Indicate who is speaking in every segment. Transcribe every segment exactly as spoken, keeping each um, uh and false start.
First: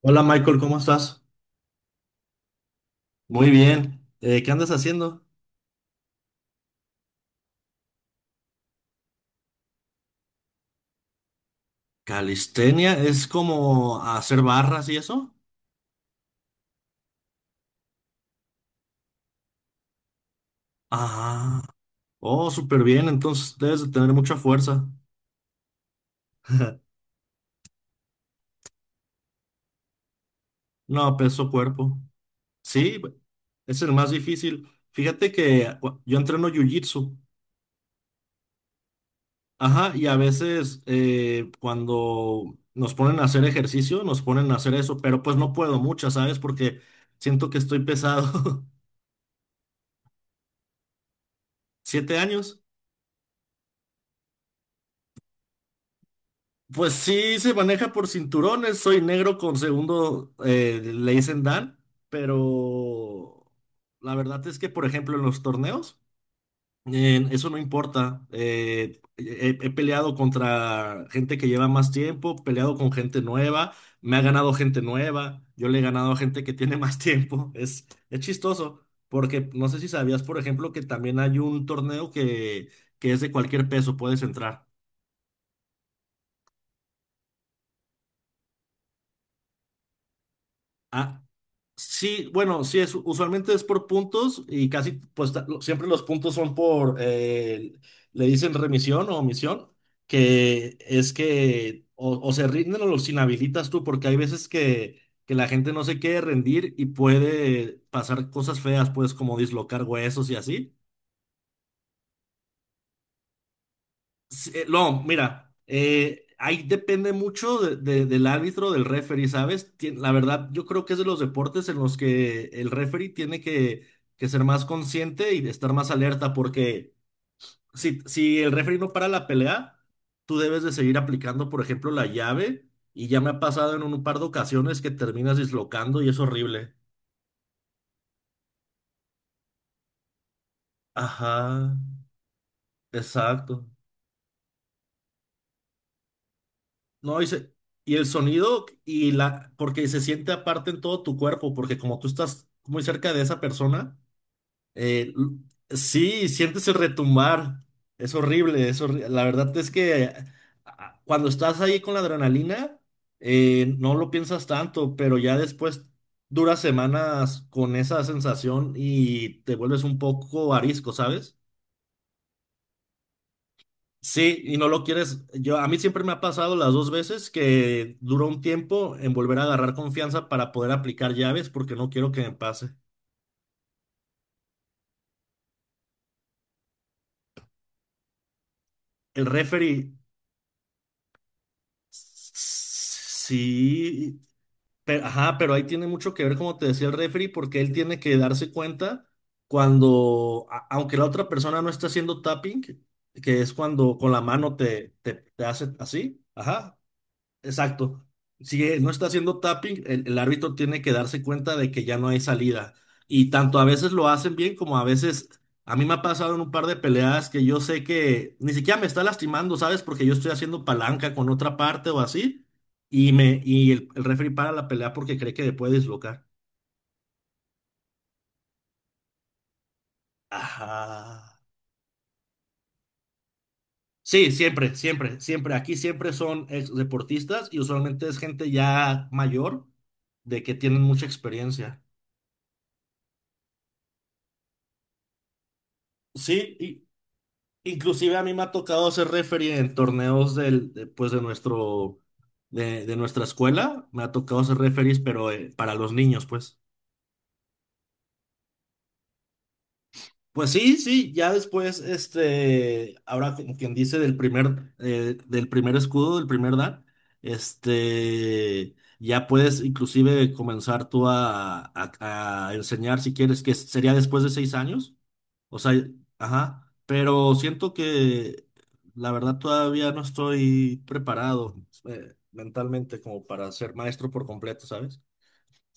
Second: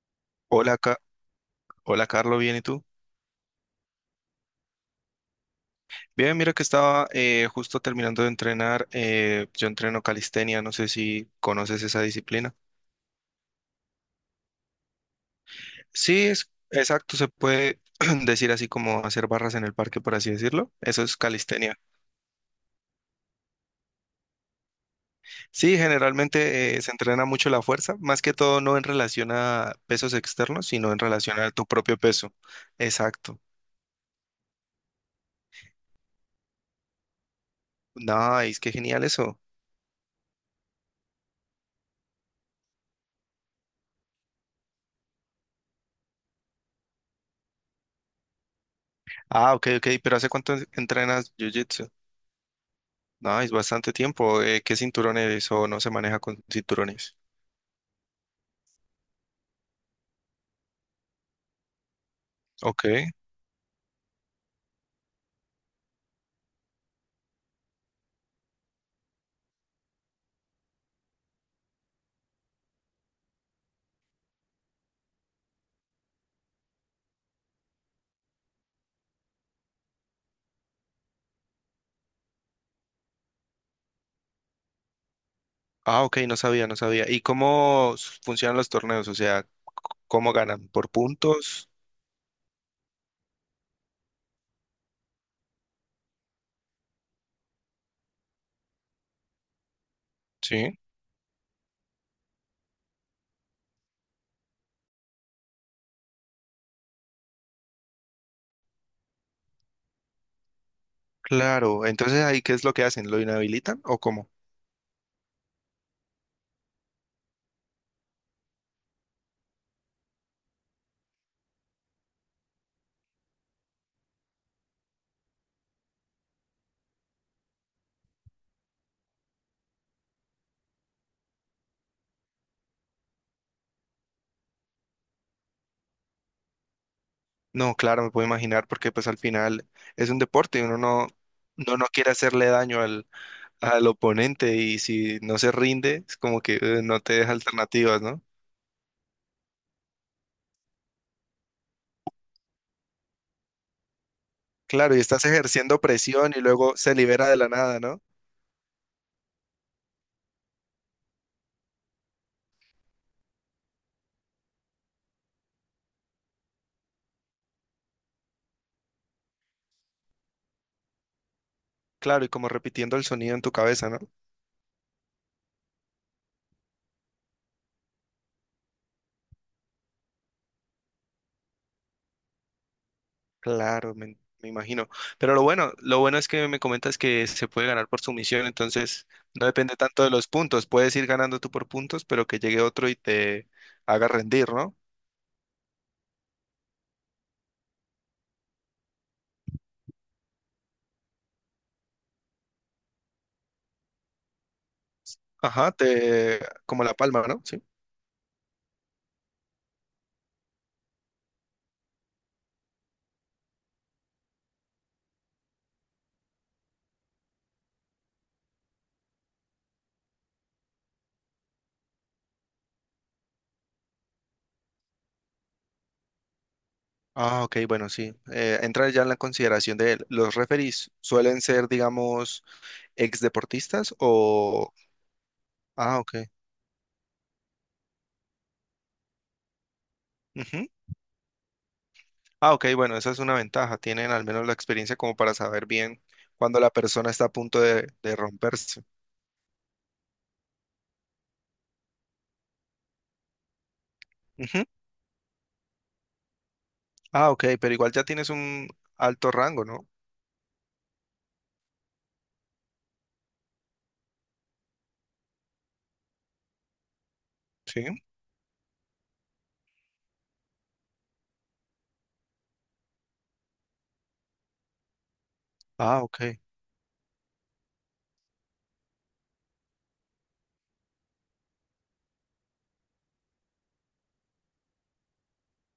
Speaker 1: Hola Michael, ¿cómo
Speaker 2: Hola, Ca-
Speaker 1: estás?
Speaker 2: hola Carlos, ¿bien y tú?
Speaker 1: Muy bien. Eh, ¿qué andas haciendo?
Speaker 2: Bien, mira que estaba eh, justo terminando de entrenar. eh, yo entreno calistenia, no sé si conoces esa disciplina.
Speaker 1: Calistenia es como hacer barras y eso.
Speaker 2: Sí, es exacto, se puede decir así como hacer barras en el parque, por así decirlo. Eso es
Speaker 1: Ah,
Speaker 2: calistenia.
Speaker 1: oh, súper bien. Entonces debes de tener mucha fuerza.
Speaker 2: Sí, generalmente eh, se entrena mucho la fuerza, más que todo no en relación a pesos externos, sino en
Speaker 1: No,
Speaker 2: relación
Speaker 1: peso
Speaker 2: a tu propio
Speaker 1: cuerpo.
Speaker 2: peso.
Speaker 1: Sí,
Speaker 2: Exacto.
Speaker 1: es el más difícil. Fíjate que cu- yo entreno jiu-jitsu.
Speaker 2: Nice, qué genial eso.
Speaker 1: Ajá, y a veces eh, cuando nos ponen a hacer ejercicio, nos ponen a hacer eso, pero pues no puedo mucho, ¿sabes? Porque siento que estoy pesado.
Speaker 2: Ah, ok, ok, pero ¿hace cuánto entrenas jiu-jitsu?
Speaker 1: ¿Siete años?
Speaker 2: Nice, bastante tiempo. Eh, ¿qué cinturones o no se maneja con
Speaker 1: Pues
Speaker 2: cinturones?
Speaker 1: sí, se maneja por cinturones. Soy negro con segundo, eh, le dicen Dan,
Speaker 2: Ok.
Speaker 1: pero la verdad es que, por ejemplo, en los torneos, eh, eso no importa. Eh, he, he peleado contra gente que lleva más tiempo, peleado con gente nueva, me ha ganado gente nueva, yo le he ganado a gente que tiene más tiempo. Es, es chistoso, porque no sé si sabías, por ejemplo, que también hay un torneo que, que es de cualquier peso, puedes entrar.
Speaker 2: Ah, ok, no sabía, no sabía. ¿Y cómo s- funcionan los torneos? O sea, c- ¿cómo ganan? ¿Por
Speaker 1: Ah,
Speaker 2: puntos?
Speaker 1: sí, bueno, sí, es, usualmente es por puntos y casi, pues ta- lo- siempre los puntos son por, eh, le dicen remisión o omisión, que
Speaker 2: Sí.
Speaker 1: es que o, o se rinden o los inhabilitas tú, porque hay veces que, que la gente no se quiere rendir y puede pasar cosas feas, pues como dislocar huesos y así.
Speaker 2: Claro. Entonces ahí, ¿qué es lo que hacen? ¿Lo inhabilitan o cómo?
Speaker 1: Sí, eh, no, mira, eh, ahí depende mucho de- de- del árbitro, del referee, ¿sabes? Tien- la verdad, yo creo que es de los deportes en los que el referee tiene que, que ser más consciente y de estar más alerta, porque si, si el referee no para la pelea, tú debes de seguir aplicando, por ejemplo, la llave, y ya me ha pasado en un par de ocasiones que terminas dislocando y es horrible.
Speaker 2: No, claro, me puedo imaginar porque pues al final es un deporte y uno no,
Speaker 1: Ajá,
Speaker 2: no, no quiere hacerle daño al,
Speaker 1: exacto.
Speaker 2: al oponente, y si no se rinde, es como que eh, no te
Speaker 1: No, y,
Speaker 2: deja
Speaker 1: se- y
Speaker 2: alternativas,
Speaker 1: el
Speaker 2: ¿no?
Speaker 1: sonido y la, porque se siente aparte en todo tu cuerpo, porque como tú estás muy cerca de esa persona,
Speaker 2: Claro, y
Speaker 1: eh,
Speaker 2: estás
Speaker 1: l-
Speaker 2: ejerciendo
Speaker 1: sí,
Speaker 2: presión y
Speaker 1: sientes el
Speaker 2: luego se libera de la
Speaker 1: retumbar.
Speaker 2: nada, ¿no?
Speaker 1: Es horrible, es horri- La verdad es que ah, cuando estás ahí con la adrenalina, eh, no lo piensas tanto, pero ya después duras semanas con esa sensación y te vuelves un poco arisco, ¿sabes?
Speaker 2: Claro, y como repitiendo el sonido en tu cabeza, ¿no?
Speaker 1: Sí, y no lo quieres. Yo, a mí siempre me ha pasado las dos veces que duró un tiempo en volver a agarrar confianza para poder aplicar llaves porque no quiero que me pase.
Speaker 2: Claro, me, me imagino. Pero lo bueno, lo bueno es que me comentas que se puede ganar por sumisión, entonces
Speaker 1: El
Speaker 2: no depende
Speaker 1: referee,
Speaker 2: tanto de los puntos. Puedes ir ganando tú por puntos, pero que llegue otro y te haga
Speaker 1: sí,
Speaker 2: rendir, ¿no?
Speaker 1: pero, ajá, pero ahí tiene mucho que ver, como te decía el referee, porque él tiene que darse cuenta cuando, a- aunque la otra persona no está haciendo tapping, que es cuando con la mano te, te, te
Speaker 2: Ajá,
Speaker 1: hace así,
Speaker 2: te
Speaker 1: ajá.
Speaker 2: como la palma, ¿no? Sí.
Speaker 1: Exacto. Si no está haciendo tapping, el, el árbitro tiene que darse cuenta de que ya no hay salida. Y tanto a veces lo hacen bien como a veces, a mí me ha pasado en un par de peleas que yo sé que ni siquiera me está lastimando, ¿sabes? Porque yo estoy haciendo palanca con otra parte o así. Y, me, y el, el referee para la pelea porque cree que le puede dislocar.
Speaker 2: Ah, ok, bueno, sí. Eh, entra ya en la consideración de los referees.
Speaker 1: Ajá.
Speaker 2: ¿Suelen ser, digamos, ex deportistas
Speaker 1: Sí,
Speaker 2: o...?
Speaker 1: siempre, siempre, siempre. Aquí
Speaker 2: Ah,
Speaker 1: siempre
Speaker 2: ok.
Speaker 1: son ex deportistas y usualmente es gente ya mayor de que
Speaker 2: Ujú.
Speaker 1: tienen mucha experiencia.
Speaker 2: Ah, ok, bueno, esa es una ventaja. Tienen al menos la experiencia como para saber bien cuando la
Speaker 1: Sí,
Speaker 2: persona está a punto de, de
Speaker 1: inclusive a mí me ha
Speaker 2: romperse.
Speaker 1: tocado ser referee en torneos del, de, pues de nuestro, de, de nuestra escuela. Me ha tocado ser
Speaker 2: Ujú.
Speaker 1: referees, pero eh, para los niños, pues.
Speaker 2: Ah, ok, pero igual ya tienes un alto rango, ¿no?
Speaker 1: Pues sí, sí, ya después, este, ahora como quien dice del primer, eh, del primer escudo, del primer dan,
Speaker 2: Sí.
Speaker 1: este, ya puedes inclusive comenzar tú a, a- a enseñar si quieres, que sería después de seis años, o sea,
Speaker 2: Ah, ok.
Speaker 1: ajá, pero siento que la verdad todavía no estoy preparado, eh, mentalmente como para ser maestro por completo, ¿sabes?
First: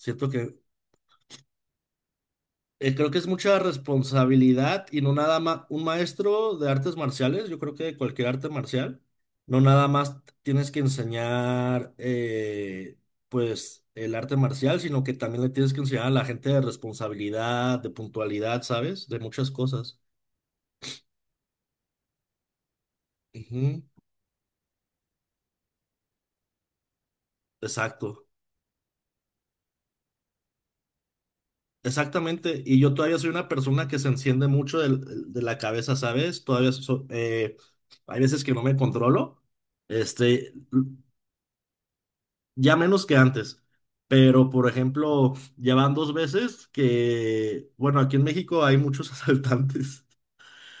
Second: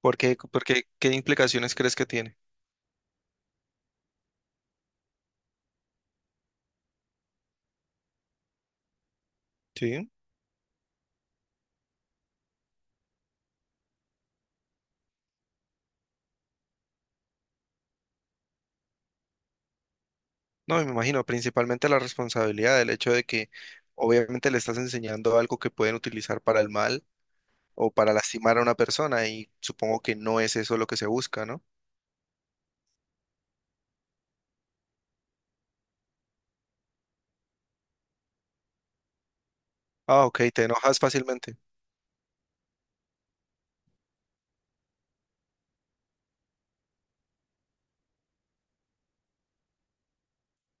Speaker 2: ¿Por qué,
Speaker 1: que
Speaker 2: por qué, qué implicaciones crees que tiene?
Speaker 1: eh, Creo que es mucha responsabilidad y no nada más un maestro de artes marciales, yo creo que de cualquier arte marcial, no nada
Speaker 2: Sí.
Speaker 1: más tienes que enseñar eh, pues el arte marcial, sino que también le tienes que enseñar a la gente de responsabilidad, de puntualidad, ¿sabes? De muchas cosas.
Speaker 2: No, me imagino, principalmente la responsabilidad, el hecho de que
Speaker 1: Ujú,
Speaker 2: obviamente le estás enseñando algo que pueden utilizar para el mal o para
Speaker 1: exacto,
Speaker 2: lastimar a una persona, y supongo que no es eso lo que se busca, ¿no?
Speaker 1: exactamente. Y yo todavía soy una persona que se enciende mucho del- de, la cabeza, ¿sabes? Todavía so- eh, hay veces que no me controlo.
Speaker 2: Ah, ok,
Speaker 1: Este,
Speaker 2: te enojas fácilmente.
Speaker 1: ya menos que antes. Pero, por ejemplo, ya van dos veces que, bueno, aquí en México hay muchos asaltantes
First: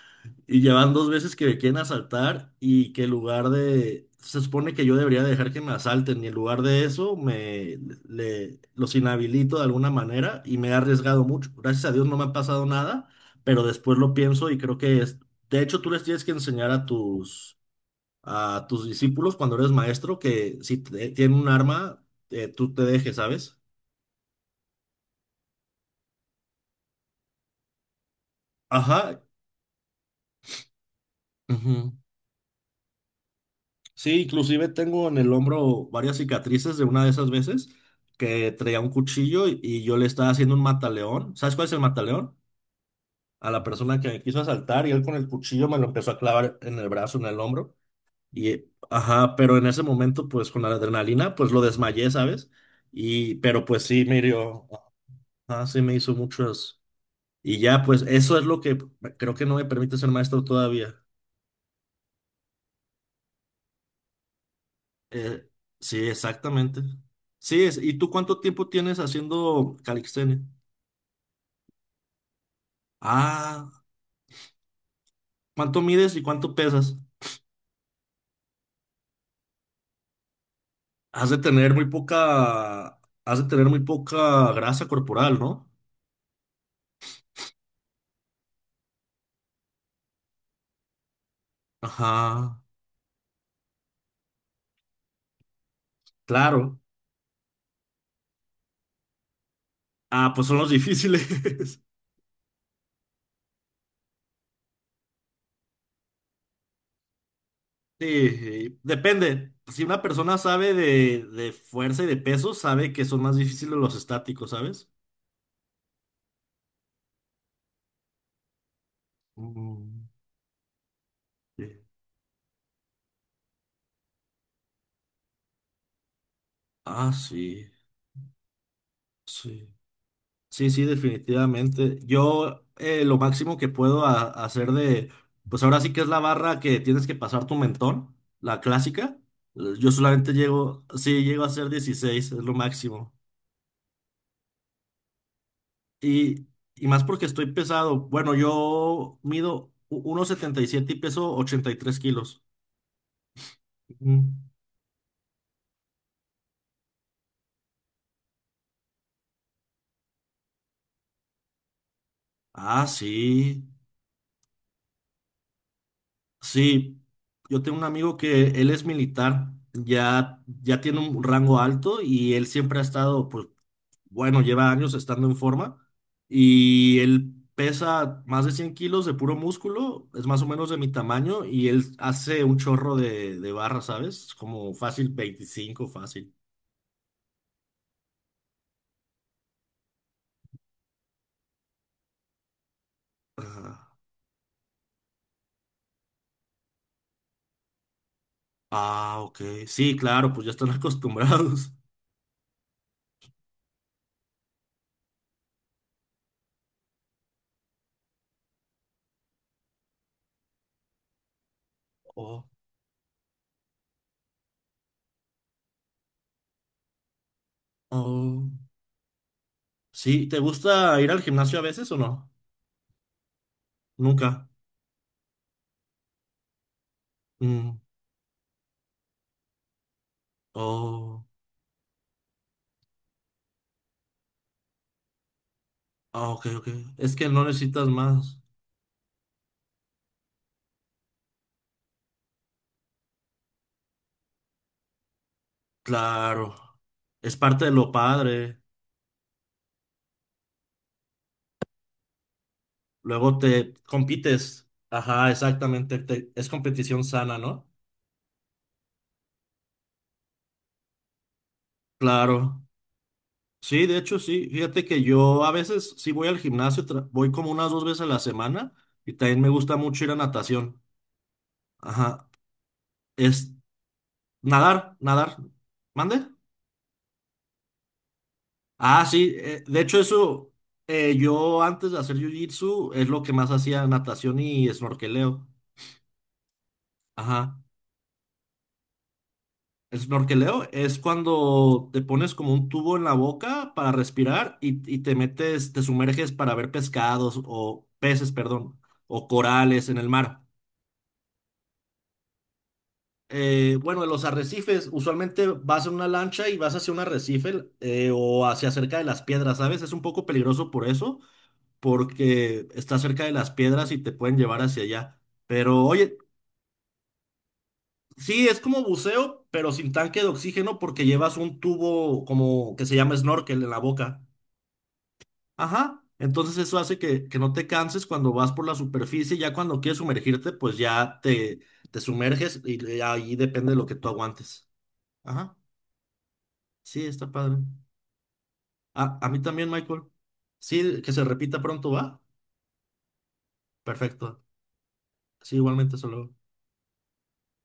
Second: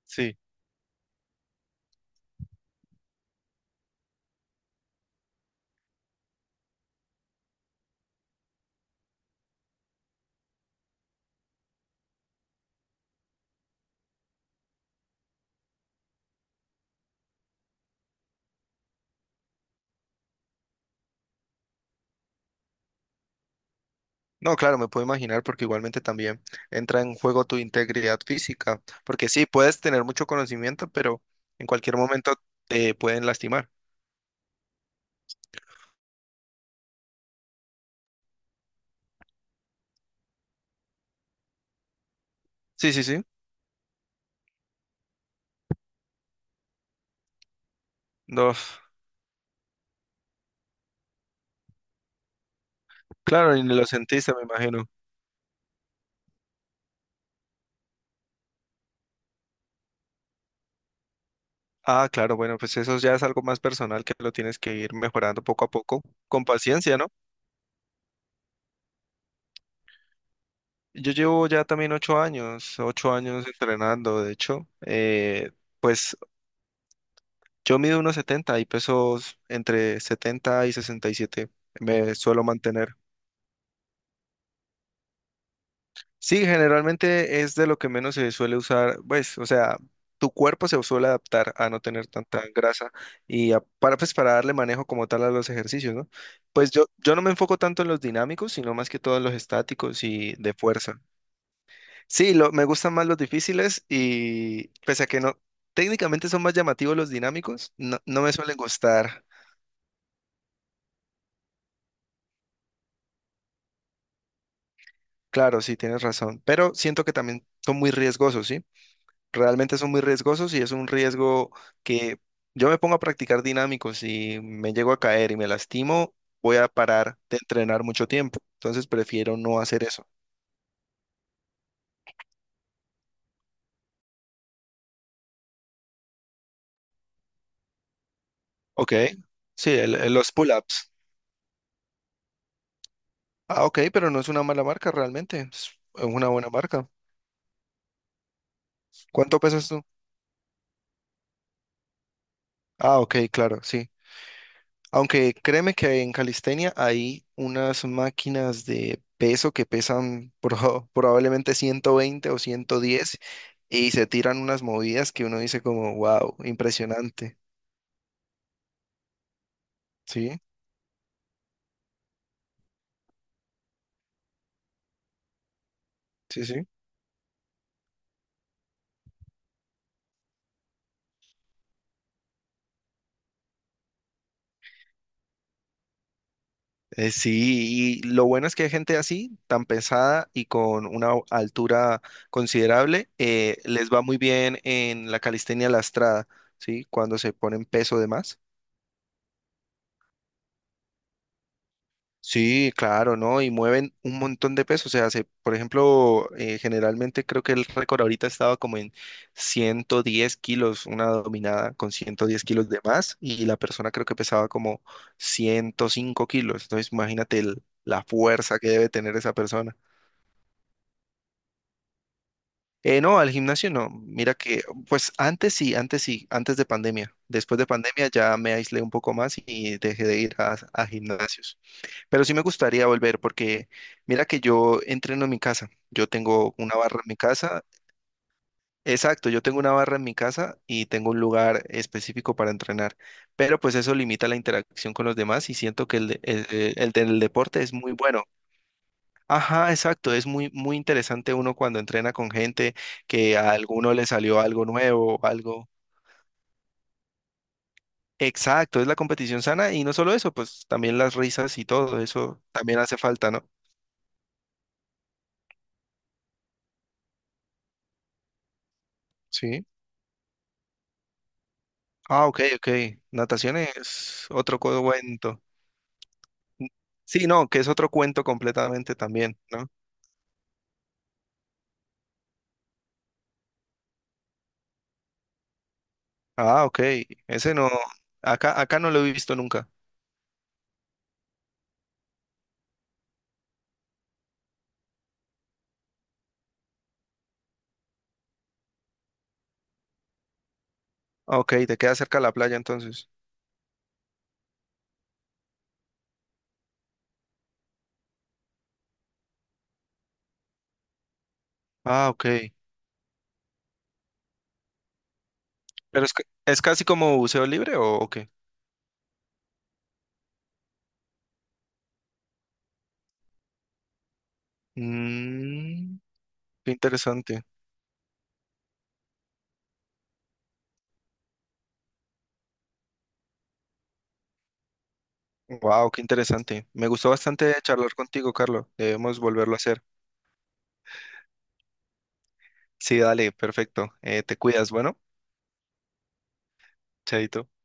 Speaker 2: Sí.
Speaker 1: y ya van dos veces que me quieren asaltar y que en lugar de, se supone que yo debería dejar que me asalten y en lugar de eso me le, los inhabilito de alguna manera y me he arriesgado mucho. Gracias a Dios no me ha pasado nada, pero después lo pienso y creo que es, de hecho tú les tienes que enseñar a tus a tus discípulos cuando eres maestro que si te- tienen un arma, eh, tú te dejes, ¿sabes?
Speaker 2: No, claro, me puedo imaginar porque igualmente también entra en juego tu integridad física,
Speaker 1: Ajá.
Speaker 2: porque sí, puedes tener mucho conocimiento, pero en
Speaker 1: Ujú.
Speaker 2: cualquier momento te pueden lastimar.
Speaker 1: Sí, inclusive tengo en el hombro varias cicatrices de una de esas veces que traía un cuchillo y, y yo le estaba haciendo un mataleón. ¿Sabes cuál es el mataleón?
Speaker 2: Sí, sí, sí.
Speaker 1: A la persona que me quiso asaltar y él con el cuchillo me lo empezó a clavar en el brazo, en el hombro. Y,
Speaker 2: No,
Speaker 1: eh, ajá, pero en ese momento, pues con la adrenalina, pues lo desmayé, ¿sabes? Y,
Speaker 2: claro, y
Speaker 1: pero
Speaker 2: ni
Speaker 1: pues
Speaker 2: lo
Speaker 1: sí, me
Speaker 2: sentiste, me
Speaker 1: hirió.
Speaker 2: imagino.
Speaker 1: Ajá, sí me hizo muchas. Y ya, pues eso es lo que creo que no me permite ser maestro todavía.
Speaker 2: Ah, claro, bueno, pues eso ya es algo más personal que lo tienes que ir mejorando
Speaker 1: Eh,
Speaker 2: poco a poco,
Speaker 1: sí,
Speaker 2: con
Speaker 1: exactamente.
Speaker 2: paciencia, ¿no?
Speaker 1: Sí, es, ¿y tú cuánto tiempo tienes haciendo calistenia?
Speaker 2: Yo llevo ya también ocho años, ocho años
Speaker 1: Ah,
Speaker 2: entrenando, de hecho, eh,
Speaker 1: ¿cuánto mides
Speaker 2: pues
Speaker 1: y cuánto pesas?
Speaker 2: yo mido unos setenta y pesos entre setenta y sesenta y
Speaker 1: Has de
Speaker 2: siete,
Speaker 1: tener muy
Speaker 2: me suelo mantener.
Speaker 1: poca, has de tener muy poca grasa corporal, ¿no?
Speaker 2: Sí, generalmente es de lo que menos se suele usar, pues, o sea, tu cuerpo se suele adaptar a no tener tanta
Speaker 1: Ajá,
Speaker 2: grasa y a- para, pues, para darle manejo como tal a los ejercicios, ¿no? Pues
Speaker 1: claro.
Speaker 2: yo, yo no me enfoco tanto en los dinámicos, sino más que todo en los estáticos
Speaker 1: Ah,
Speaker 2: y
Speaker 1: pues
Speaker 2: de
Speaker 1: son los
Speaker 2: fuerza.
Speaker 1: difíciles.
Speaker 2: Sí, lo, me gustan más los difíciles y pese a que no, técnicamente son más llamativos los dinámicos, no, no me suelen
Speaker 1: Sí,
Speaker 2: gustar.
Speaker 1: depende. Si una persona sabe de, de fuerza y de peso, sabe que son más difíciles los estáticos, ¿sabes?
Speaker 2: Claro, sí, tienes razón, pero siento que también son muy riesgosos, ¿sí? Realmente son muy
Speaker 1: Mm,
Speaker 2: riesgosos y es un riesgo
Speaker 1: sí.
Speaker 2: que yo me pongo a practicar dinámicos y me llego a caer y me lastimo, voy a
Speaker 1: Ah,
Speaker 2: parar de
Speaker 1: sí,
Speaker 2: entrenar mucho tiempo. Entonces prefiero no
Speaker 1: sí.
Speaker 2: hacer eso.
Speaker 1: Sí, sí, definitivamente. Yo eh, Lo máximo que puedo a- hacer de, pues ahora sí que es la barra que tienes que pasar tu mentón, la
Speaker 2: Ok,
Speaker 1: clásica. Eh,
Speaker 2: sí,
Speaker 1: Yo
Speaker 2: el- el- los
Speaker 1: solamente llego,
Speaker 2: pull-ups.
Speaker 1: sí, llego a ser dieciséis, es lo máximo.
Speaker 2: Ah, ok, pero no es una mala marca realmente, es una
Speaker 1: Y,
Speaker 2: buena
Speaker 1: y
Speaker 2: marca.
Speaker 1: más porque estoy pesado. Bueno, yo
Speaker 2: ¿Cuánto pesas
Speaker 1: mido
Speaker 2: tú?
Speaker 1: u- uno setenta y siete y peso ochenta y tres kilos.
Speaker 2: Ah, ok, claro, sí.
Speaker 1: Ujú.
Speaker 2: Aunque créeme que en calistenia hay unas máquinas de peso que pesan proba- probablemente ciento veinte o
Speaker 1: Ah,
Speaker 2: ciento diez,
Speaker 1: sí.
Speaker 2: y se tiran unas movidas que uno dice como, wow,
Speaker 1: Sí,
Speaker 2: impresionante.
Speaker 1: yo tengo un amigo que él es militar,
Speaker 2: Sí,
Speaker 1: ya, ya tiene un rango alto y él siempre ha estado, pues, bueno, lleva años estando en forma
Speaker 2: sí, sí.
Speaker 1: y él pesa más de cien kilos de puro músculo, es más o menos de mi tamaño y él hace un chorro de, de barras, ¿sabes? Como fácil veinticinco, fácil.
Speaker 2: Eh, sí, y lo bueno es que hay gente así, tan pesada y con una o- altura considerable, eh, les
Speaker 1: Ajá.
Speaker 2: va muy bien en la calistenia lastrada, ¿sí? Cuando se ponen peso de más.
Speaker 1: Ah, ok. Sí, claro, pues ya están acostumbrados.
Speaker 2: Sí, claro, ¿no? Y mueven un montón de peso. O sea, se, por ejemplo, eh, generalmente creo que el récord ahorita estaba como en ciento diez kilos, una dominada con ciento diez
Speaker 1: Oh,
Speaker 2: kilos de más, y la persona creo que pesaba como ciento cinco kilos. Entonces, imagínate el- la
Speaker 1: oh.
Speaker 2: fuerza que debe tener esa persona.
Speaker 1: Sí, ¿te gusta ir al gimnasio a veces o no?
Speaker 2: Eh, no, al gimnasio no. Mira
Speaker 1: Nunca.
Speaker 2: que, pues antes sí, antes sí, antes de pandemia. Después de
Speaker 1: Mm.
Speaker 2: pandemia ya me aislé un poco más y dejé de ir a, a
Speaker 1: Oh,
Speaker 2: gimnasios. Pero sí me gustaría volver porque mira que yo entreno en mi casa. Yo
Speaker 1: ah, ok,
Speaker 2: tengo
Speaker 1: ok.
Speaker 2: una barra en
Speaker 1: Es
Speaker 2: mi
Speaker 1: que no
Speaker 2: casa.
Speaker 1: necesitas más.
Speaker 2: Exacto, yo tengo una barra en mi casa y tengo un lugar específico para entrenar. Pero pues eso limita la interacción con los demás y siento que el, de- el,
Speaker 1: Claro.
Speaker 2: eh, el del
Speaker 1: Es
Speaker 2: deporte
Speaker 1: parte de
Speaker 2: es
Speaker 1: lo
Speaker 2: muy bueno.
Speaker 1: padre.
Speaker 2: Ajá, exacto. Es muy, muy interesante uno cuando entrena con gente que
Speaker 1: Luego
Speaker 2: a
Speaker 1: te
Speaker 2: alguno le salió algo
Speaker 1: compites.
Speaker 2: nuevo,
Speaker 1: Ajá,
Speaker 2: algo.
Speaker 1: exactamente. Te- es competición sana, ¿no?
Speaker 2: Exacto, es la competición sana, y no solo eso, pues también las risas y todo eso
Speaker 1: Claro.
Speaker 2: también hace falta, ¿no?
Speaker 1: Sí, de hecho, sí. Fíjate que yo a veces sí voy al gimnasio, tra- voy como unas dos veces a la semana y también me
Speaker 2: Sí.
Speaker 1: gusta mucho ir a natación.
Speaker 2: Ah,
Speaker 1: Ajá.
Speaker 2: ok, ok.
Speaker 1: Es
Speaker 2: Natación es otro
Speaker 1: nadar, nadar.
Speaker 2: cuento.
Speaker 1: ¿Mande?
Speaker 2: Sí, no, que es otro cuento completamente
Speaker 1: Ah, sí,
Speaker 2: también,
Speaker 1: eh,
Speaker 2: ¿no?
Speaker 1: de hecho eso, eh, yo antes de hacer jiu-jitsu es lo que más hacía natación y snorkeleo.
Speaker 2: Ah, ok. Ese
Speaker 1: Ajá.
Speaker 2: no, acá, acá no lo he visto nunca.
Speaker 1: El snorkeleo es cuando te pones como un tubo en la boca para respirar y, y te metes, te sumerges para ver pescados o peces, perdón, o corales en el mar.
Speaker 2: Ah, ok, te queda cerca la playa entonces.
Speaker 1: Eh, bueno, en los arrecifes, usualmente vas en una lancha y vas hacia un arrecife eh, o hacia cerca de las piedras, ¿sabes? Es un poco peligroso por eso
Speaker 2: Ah, ok.
Speaker 1: porque está cerca de las piedras y te pueden llevar hacia allá. Pero
Speaker 2: Pero es,
Speaker 1: oye,
Speaker 2: ca- es casi como buceo libre o, o qué?
Speaker 1: sí, es como buceo, pero sin tanque de oxígeno porque llevas un tubo como que se llama snorkel en la boca.
Speaker 2: Mmm,
Speaker 1: Ajá. Entonces
Speaker 2: qué
Speaker 1: eso hace que, que
Speaker 2: interesante.
Speaker 1: no te canses cuando vas por la superficie, ya cuando quieres sumergirte, pues ya te, te sumerges y le- ahí depende de lo que tú aguantes. Ajá.
Speaker 2: Wow, qué interesante. Me
Speaker 1: Sí,
Speaker 2: gustó
Speaker 1: está
Speaker 2: bastante
Speaker 1: padre.
Speaker 2: charlar contigo, Carlos.
Speaker 1: A,
Speaker 2: Debemos
Speaker 1: a mí
Speaker 2: volverlo a
Speaker 1: también,
Speaker 2: hacer.
Speaker 1: Michael. Sí, que se repita pronto, ¿va?
Speaker 2: Sí, dale, perfecto. Eh, te
Speaker 1: Perfecto.
Speaker 2: cuidas, bueno,
Speaker 1: Sí, igualmente, solo.
Speaker 2: chaito.